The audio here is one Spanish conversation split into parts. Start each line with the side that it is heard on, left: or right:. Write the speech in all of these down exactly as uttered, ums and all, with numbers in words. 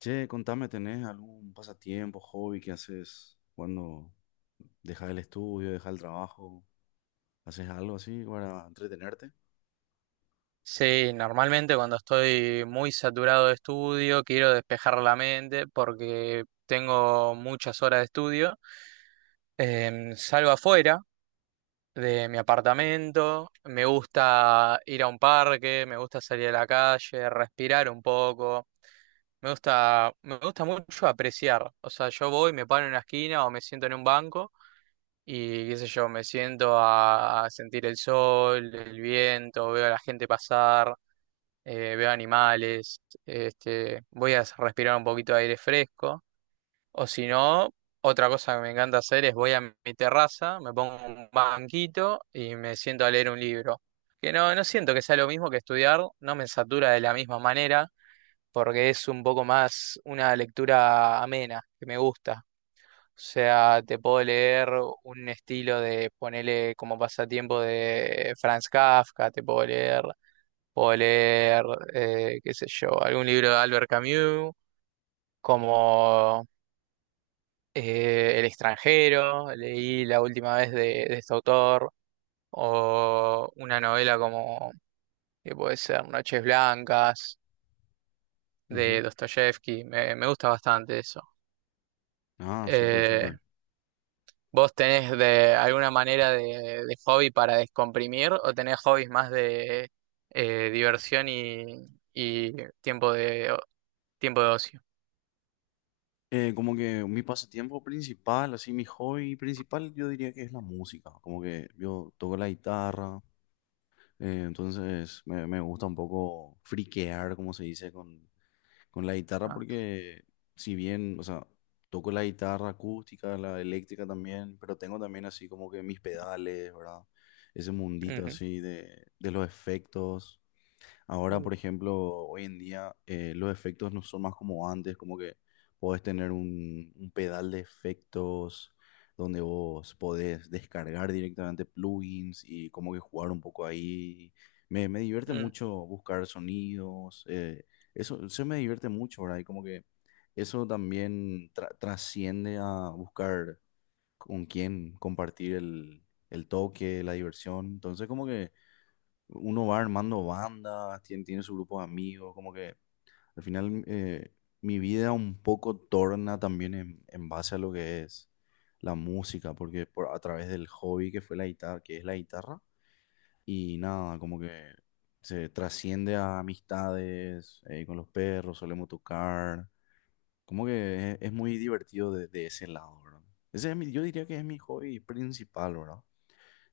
left: Che, contame, ¿tenés algún pasatiempo, hobby que haces cuando dejas el estudio, dejas el trabajo? ¿Haces algo así para entretenerte?
right: Sí, normalmente cuando estoy muy saturado de estudio, quiero despejar la mente porque tengo muchas horas de estudio. Em, salgo afuera de mi apartamento, me gusta ir a un parque, me gusta salir a la calle, respirar un poco. Me gusta, me gusta mucho apreciar. O sea, yo voy, me paro en una esquina o me siento en un banco y qué sé yo, me siento a, a sentir el sol, el viento, veo a la gente pasar, eh, veo animales, este, voy a respirar un poquito de aire fresco. O si no, otra cosa que me encanta hacer es voy a mi terraza, me pongo un banquito y me siento a leer un libro. Que no, no siento que sea lo mismo que estudiar, no me satura de la misma manera, porque es un poco más una lectura amena, que me gusta. O sea, te puedo leer un estilo de, ponele como pasatiempo de Franz Kafka, te puedo leer, puedo leer, eh, qué sé yo, algún libro de Albert Camus, como eh, El extranjero, leí la última vez de, de, este autor, o una novela como, que puede ser Noches Blancas,
left: Ujú.
right: de Dostoyevsky, me, me gusta bastante eso.
left: Ah, súper, súper.
right: Eh, ¿Vos tenés de alguna manera de, de hobby para descomprimir o tenés hobbies más de eh, diversión y, y tiempo de o- tiempo de ocio?
left: Eh, como que mi pasatiempo principal, así mi hobby principal, yo diría que es la música. Como que yo toco la guitarra, eh, entonces me, me gusta un poco friquear, como se dice, con, Con la guitarra
right: Ah,
left: porque si bien, o sea, toco la guitarra acústica, la eléctrica también, pero tengo también así como que mis pedales, ¿verdad? Ese mundito
right: ujú.
left: así de, de los efectos. Ahora,
right: Uh,
left: por ejemplo, hoy en día eh, los efectos no son más como antes, como que podés tener un, un pedal de efectos donde vos podés descargar directamente plugins y como que jugar un poco ahí. Me, me divierte
right: mm.
left: mucho buscar sonidos, eh, eso, eso me divierte mucho, ¿verdad? Y como que eso también tra- trasciende a buscar con quién compartir el, el toque, la diversión. Entonces, como que uno va armando bandas, tiene, tiene su grupo de amigos, como que al final eh, mi vida un poco torna también en, en base a lo que es la música, porque por, a través del hobby que fue la guitarra, que es la guitarra, y nada, como que se trasciende a amistades, eh, con los perros solemos tocar, como que es, es muy divertido de, de ese lado, ¿verdad? Ese es mi- yo diría que es mi hobby principal, ¿verdad?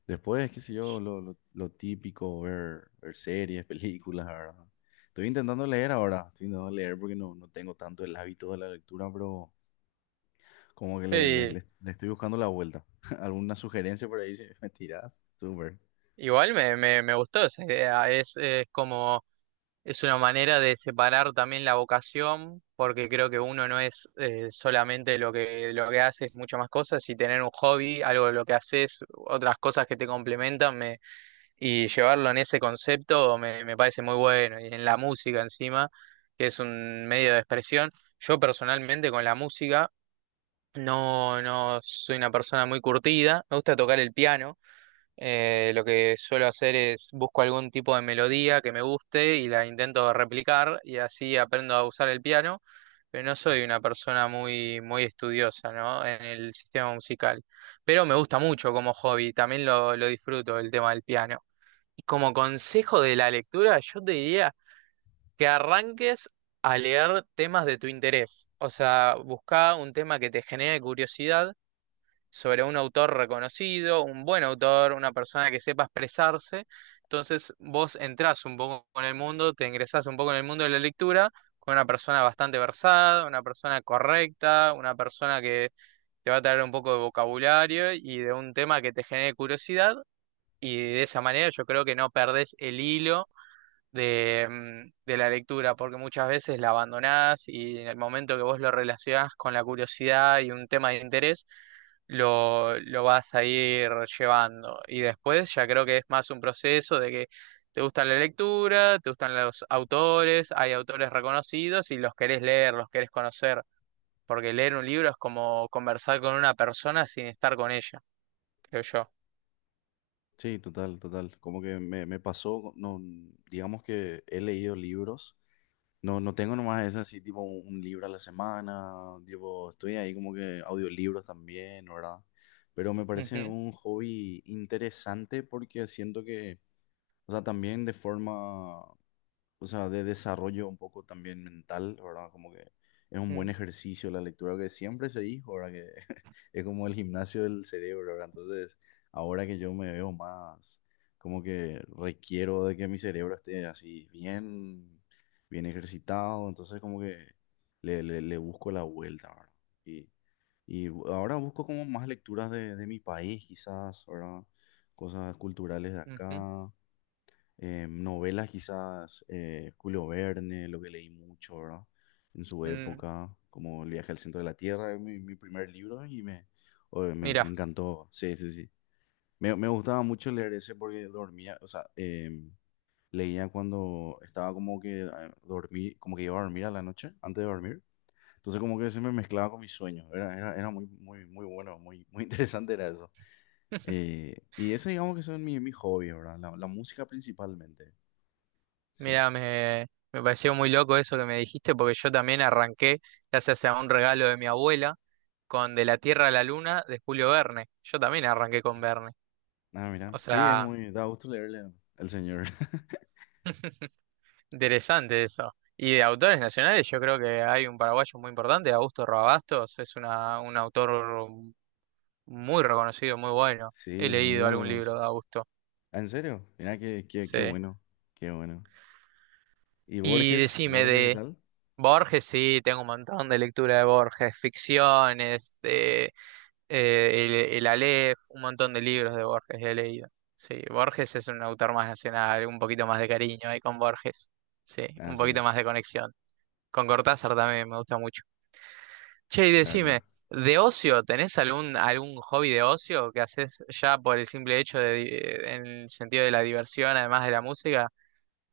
left: Después, qué sé yo, lo, lo- lo típico, ver, ver series, películas, ¿verdad? Estoy intentando leer ahora, estoy intentando leer porque no, no tengo tanto el hábito de la lectura, pero como que le, le-
right: Sí,
left: le- le estoy buscando la vuelta. ¿Alguna sugerencia por ahí si me tirás? Súper.
right: igual me, me, me gustó esa idea. Es, es como es una manera de separar también la vocación, porque creo que uno no es eh, solamente lo que lo que hace, es muchas más cosas, y tener un hobby, algo de lo que haces, otras cosas que te complementan, y llevarlo en ese concepto me, me parece muy bueno, y en la música encima, que es un medio de expresión. Yo personalmente con la música no, no soy una persona muy curtida, me gusta tocar el piano, eh, lo que suelo hacer es busco algún tipo de melodía que me guste y la intento replicar y así aprendo a usar el piano, pero no soy una persona muy, muy estudiosa, ¿no?, en el sistema musical. Pero me gusta mucho como hobby, también lo, lo disfruto el tema del piano. Y como consejo de la lectura, yo te diría que arranques a leer temas de tu interés. O sea, busca un tema que te genere curiosidad sobre un autor reconocido, un buen autor, una persona que sepa expresarse. Entonces, vos entrás un poco en el mundo, te ingresás un poco en el mundo de la lectura con una persona bastante versada, una persona correcta, una persona que te va a traer un poco de vocabulario y de un tema que te genere curiosidad. Y de esa manera yo creo que no perdés el hilo de, mm, de la lectura, porque muchas veces la abandonás y en el momento que vos lo relacionás con la curiosidad y un tema de interés, lo, lo vas a ir llevando. Y después ya creo que es más un proceso de que te gusta la lectura, te gustan los autores, hay autores reconocidos y los querés leer, los querés conocer, porque leer un libro es como conversar con una persona sin estar con ella, creo yo.
left: Sí, total, total. Como que me, me pasó, no, digamos que he leído libros. No, no tengo nomás esa así, tipo un, un libro a la semana, tipo, estoy ahí como que audiolibros también, ¿no, ¿verdad? Pero me parece
right: Ujú,
left: un hobby interesante porque siento que, o sea, también de forma, o sea, de desarrollo un poco también mental, ¿verdad? Como que es un buen ejercicio la lectura que siempre se dijo, ¿verdad? Que es como el gimnasio del cerebro, ¿verdad? Entonces, ahora que yo me veo más, como que requiero de que mi cerebro esté así bien, bien ejercitado, entonces como que le, le, le busco la vuelta, ¿verdad? Y, y ahora busco como más lecturas de, de mi país, quizás, ¿verdad? Cosas culturales de
right: mm, ujú,
left: acá, eh, novelas quizás, eh, Julio Verne, lo que leí mucho, ¿verdad? En su
right: mm.
left: época, como El viaje al centro de la Tierra, es mi, mi primer libro y me, oye, me, me
right: Mira,
left: encantó, sí, sí, sí. Me, me gustaba mucho leer ese porque dormía, o sea, em, leía cuando estaba como que eh, dormí, como que iba a dormir a la noche, antes de dormir. Entonces como que se me mezclaba con mis sueños, era, era, era muy, muy, muy bueno, muy, muy interesante era eso. Eh, y ese digamos que son mi, mi hobby, ¿verdad? La, la música principalmente, sí.
right: mira, me, me pareció muy loco eso que me dijiste, porque yo también arranqué, gracias a un regalo de mi abuela, con De la Tierra a la Luna de Julio Verne. Yo también arranqué con Verne.
left: Ah, mira.
right: O
left: Sí, es
right: sea,
left: muy. Da gusto leerle al señor.
right: interesante eso. Y de autores nacionales, yo creo que hay un paraguayo muy importante, Augusto Rabastos, es una, un autor muy reconocido, muy bueno. He
left: Sí,
right: leído
left: muy
right: algún libro
left: reconocido.
right: de Augusto.
left: Ah, ¿en serio? Mira, qué, qué,
right: Sí.
left: qué bueno. Qué bueno. ¿Y
right: Y
left: Borges?
right: decime
left: ¿Borges qué
right: de
left: tal?
right: Borges, sí, tengo un montón de lectura de Borges, ficciones. Eh, el, el, Aleph, un montón de libros de Borges he leído. Sí, Borges es un autor más nacional, un poquito más de cariño ahí con Borges. Sí,
left: Ah,
right: un
left: sí.
right: poquito más de conexión. Con Cortázar también me gusta mucho. Che, y
left: Claro,
right: decime,
left: claro.
right: ¿de ocio tenés algún, algún hobby de ocio que haces ya por el simple hecho de, di- en el sentido de la diversión, además de la música?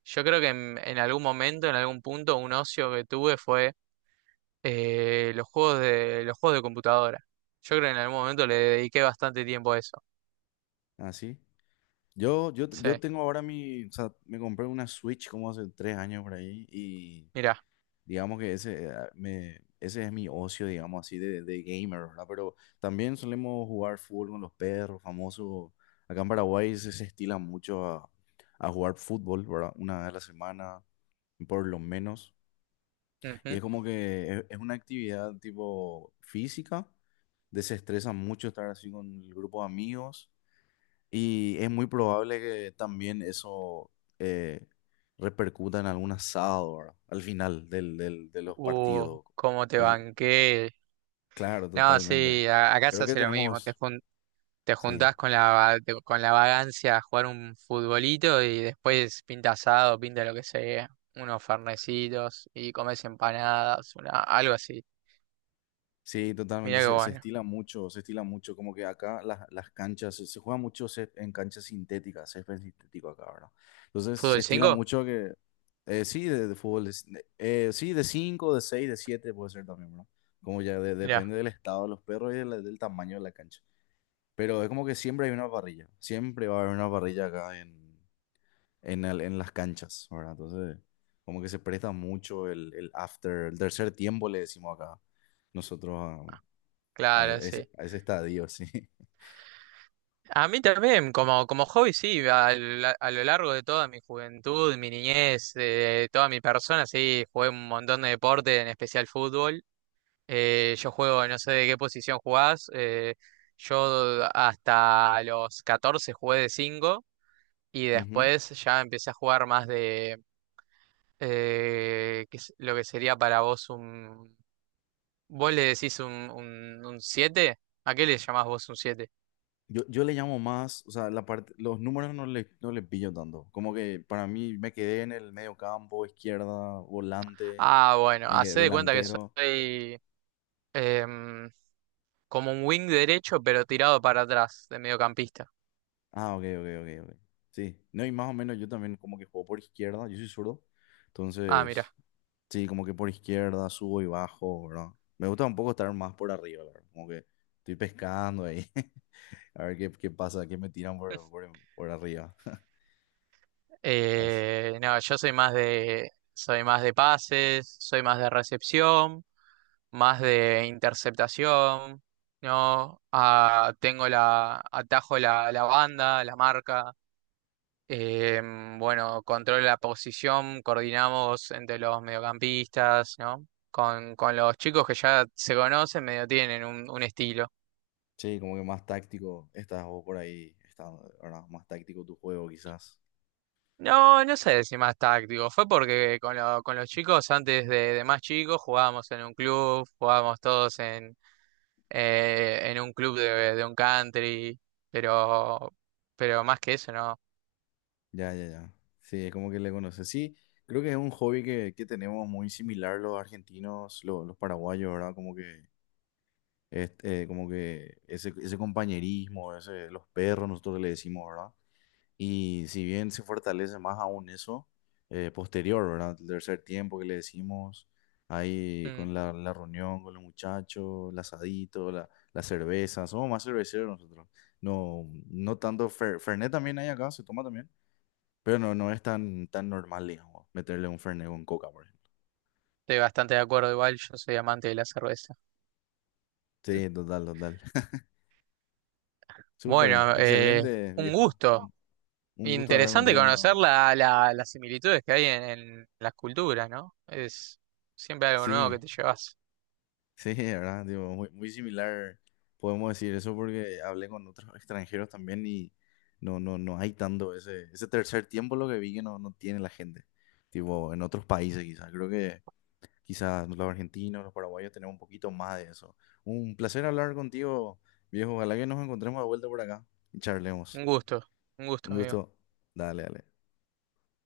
right: Yo creo que en, en algún momento, en algún punto, un ocio que tuve fue eh, los juegos de, los juegos de computadora. Yo creo que en algún momento le dediqué bastante tiempo a eso.
left: Ah, sí. Yo, yo,
right: Sí,
left: yo tengo ahora mi. O sea, me compré una Switch como hace tres años por ahí.
right: mira,
left: Digamos que ese, eh, me, ese es mi ocio, digamos así, de, de gamer, ¿verdad? Pero también solemos jugar fútbol con los perros, famoso. Acá en Paraguay se, se estila mucho a, a jugar fútbol, ¿verdad? Una vez a la semana, por lo menos. Y
right: ujú.
left: es como que es, es una actividad tipo física, desestresa mucho estar así con el grupo de amigos y es muy probable que también eso eh, repercuta en algún asado, ¿verdad? Al final del, del- de los
right: Uh,
left: partidos.
right: cómo te
left: Es-
right: banqué.
left: claro,
right: No,
left: totalmente.
right: sí, a- acá se
left: Creo que
right: hace lo mismo. Te,
left: tenemos,
right: jun- te
left: sí,
right: juntás con la, va- te- con la vagancia a jugar un futbolito y después pinta asado, pinta lo que sea. Unos fernecitos y comes empanadas, una, algo así.
left: sí,
right: Mira
left: totalmente,
right: qué
left: se, se
right: bueno.
left: estila mucho, se estila mucho, como que acá las, las canchas, se, se juega mucho césped en canchas sintéticas, césped sintético acá, ¿verdad? Entonces se
right: ¿Fútbol
left: estila
right: cinco?
left: mucho que, eh, sí, de, de fútbol, es- de- eh, sí, de cinco, de seis, de siete puede ser también, ¿verdad? Como ya de-
right: Mira,
left: depende del estado de los perros y de del, tamaño de la cancha. Pero es como que siempre hay una parrilla, siempre va a haber una parrilla acá en, en, el- en las canchas, ¿verdad? Entonces, como que se presta mucho el, el after, el tercer tiempo le decimos acá, nosotros a
right: claro,
left: ese,
right: sí.
left: a ese estadio, sí.
right: A mí también, como, como hobby, sí, a, la- a lo largo de toda mi juventud, mi niñez, de toda mi persona, sí, jugué un montón de deporte, en especial fútbol. Eh, yo juego, no sé de qué posición jugás. Eh, yo hasta los catorce jugué de cinco y
left: Ujú.
right: después ya empecé a jugar más de eh, qué es lo que sería para vos un... ¿Vos le decís un, un, un siete? ¿A qué le llamás vos un siete?
left: Yo, yo le llamo más, o sea, la parte, los números no le, no le pillo tanto. Como que para mí me quedé en el medio campo, izquierda, volante,
right: Ah, bueno,
left: me quedé
right: hacé de cuenta que
left: delantero.
right: soy em, como un wing derecho pero tirado para atrás de mediocampista.
left: Ah, ok, ok, ok, ok. Sí, no, y más o menos yo también como que juego por izquierda, yo soy zurdo.
right: Ah,
left: Entonces,
right: mira.
left: sí, como que por izquierda subo y bajo, ¿verdad? Me gusta un poco estar más por arriba, la ¿verdad? Como que estoy pescando ahí, a ver qué, qué pasa, qué me tiran por, por, por arriba.
right: Eh, no, yo soy más de, soy más de pases, soy más de recepción, más de interceptación, ¿no? Ah, tengo la, atajo la, la, banda, la marca. eh, bueno, controlo la posición, coordinamos entre los mediocampistas, ¿no? Con, con los chicos que ya se conocen, medio tienen un, un estilo.
left: Sí, como que más táctico estás o por ahí, está, ¿verdad? Más táctico tu juego quizás.
right: No, no sé si más táctico. Fue porque con, lo- con los chicos, antes de, de más chicos, jugábamos en un club, jugábamos todos en, eh, en un club de, de un country, pero, pero más que eso, no.
left: Ya, ya, ya. Sí, es como que le conoces. Sí, creo que es un hobby que, que tenemos muy similar los argentinos, lo- los paraguayos, ¿verdad? Como que, este, eh, como que ese, ese compañerismo, ese, los perros, nosotros le decimos, ¿verdad? Y si bien se fortalece más aún eso, eh, posterior, ¿verdad? El tercer tiempo que le decimos, ahí
right: Mm,
left: con la, la reunión con los muchachos, el asadito, la, la cerveza, somos más cerveceros nosotros. No, no tanto, fer- Fernet también hay acá, se toma también, pero no, no es tan, tan normal, digamos, meterle un Fernet con Coca, por ejemplo.
right: Estoy bastante de acuerdo, igual yo soy amante de la cerveza.
left: Sí, total, total. Súper,
right: Bueno, eh,
left: excelente,
right: un
left: viejo.
right: gusto.
left: Un, un gusto hablar
right: Interesante
left: contigo
right: conocer
left: nuevamente.
right: la, la- las similitudes que hay en, en las culturas, ¿no? Es siempre algo nuevo
left: Sí.
right: que te llevas.
left: Sí, ¿verdad? Digo, muy, muy similar, podemos decir eso porque hablé con otros extranjeros también y no, no, no hay tanto ese, ese tercer tiempo lo que vi que no, no tiene la gente. Tipo, en otros países quizás. Creo que quizás los argentinos, los paraguayos tenemos un poquito más de eso. Un placer hablar contigo, viejo. Ojalá que nos encontremos de vuelta por acá y charlemos.
right: Un gusto, un
left: Un
right: gusto, amigo.
left: gusto. Dale, dale.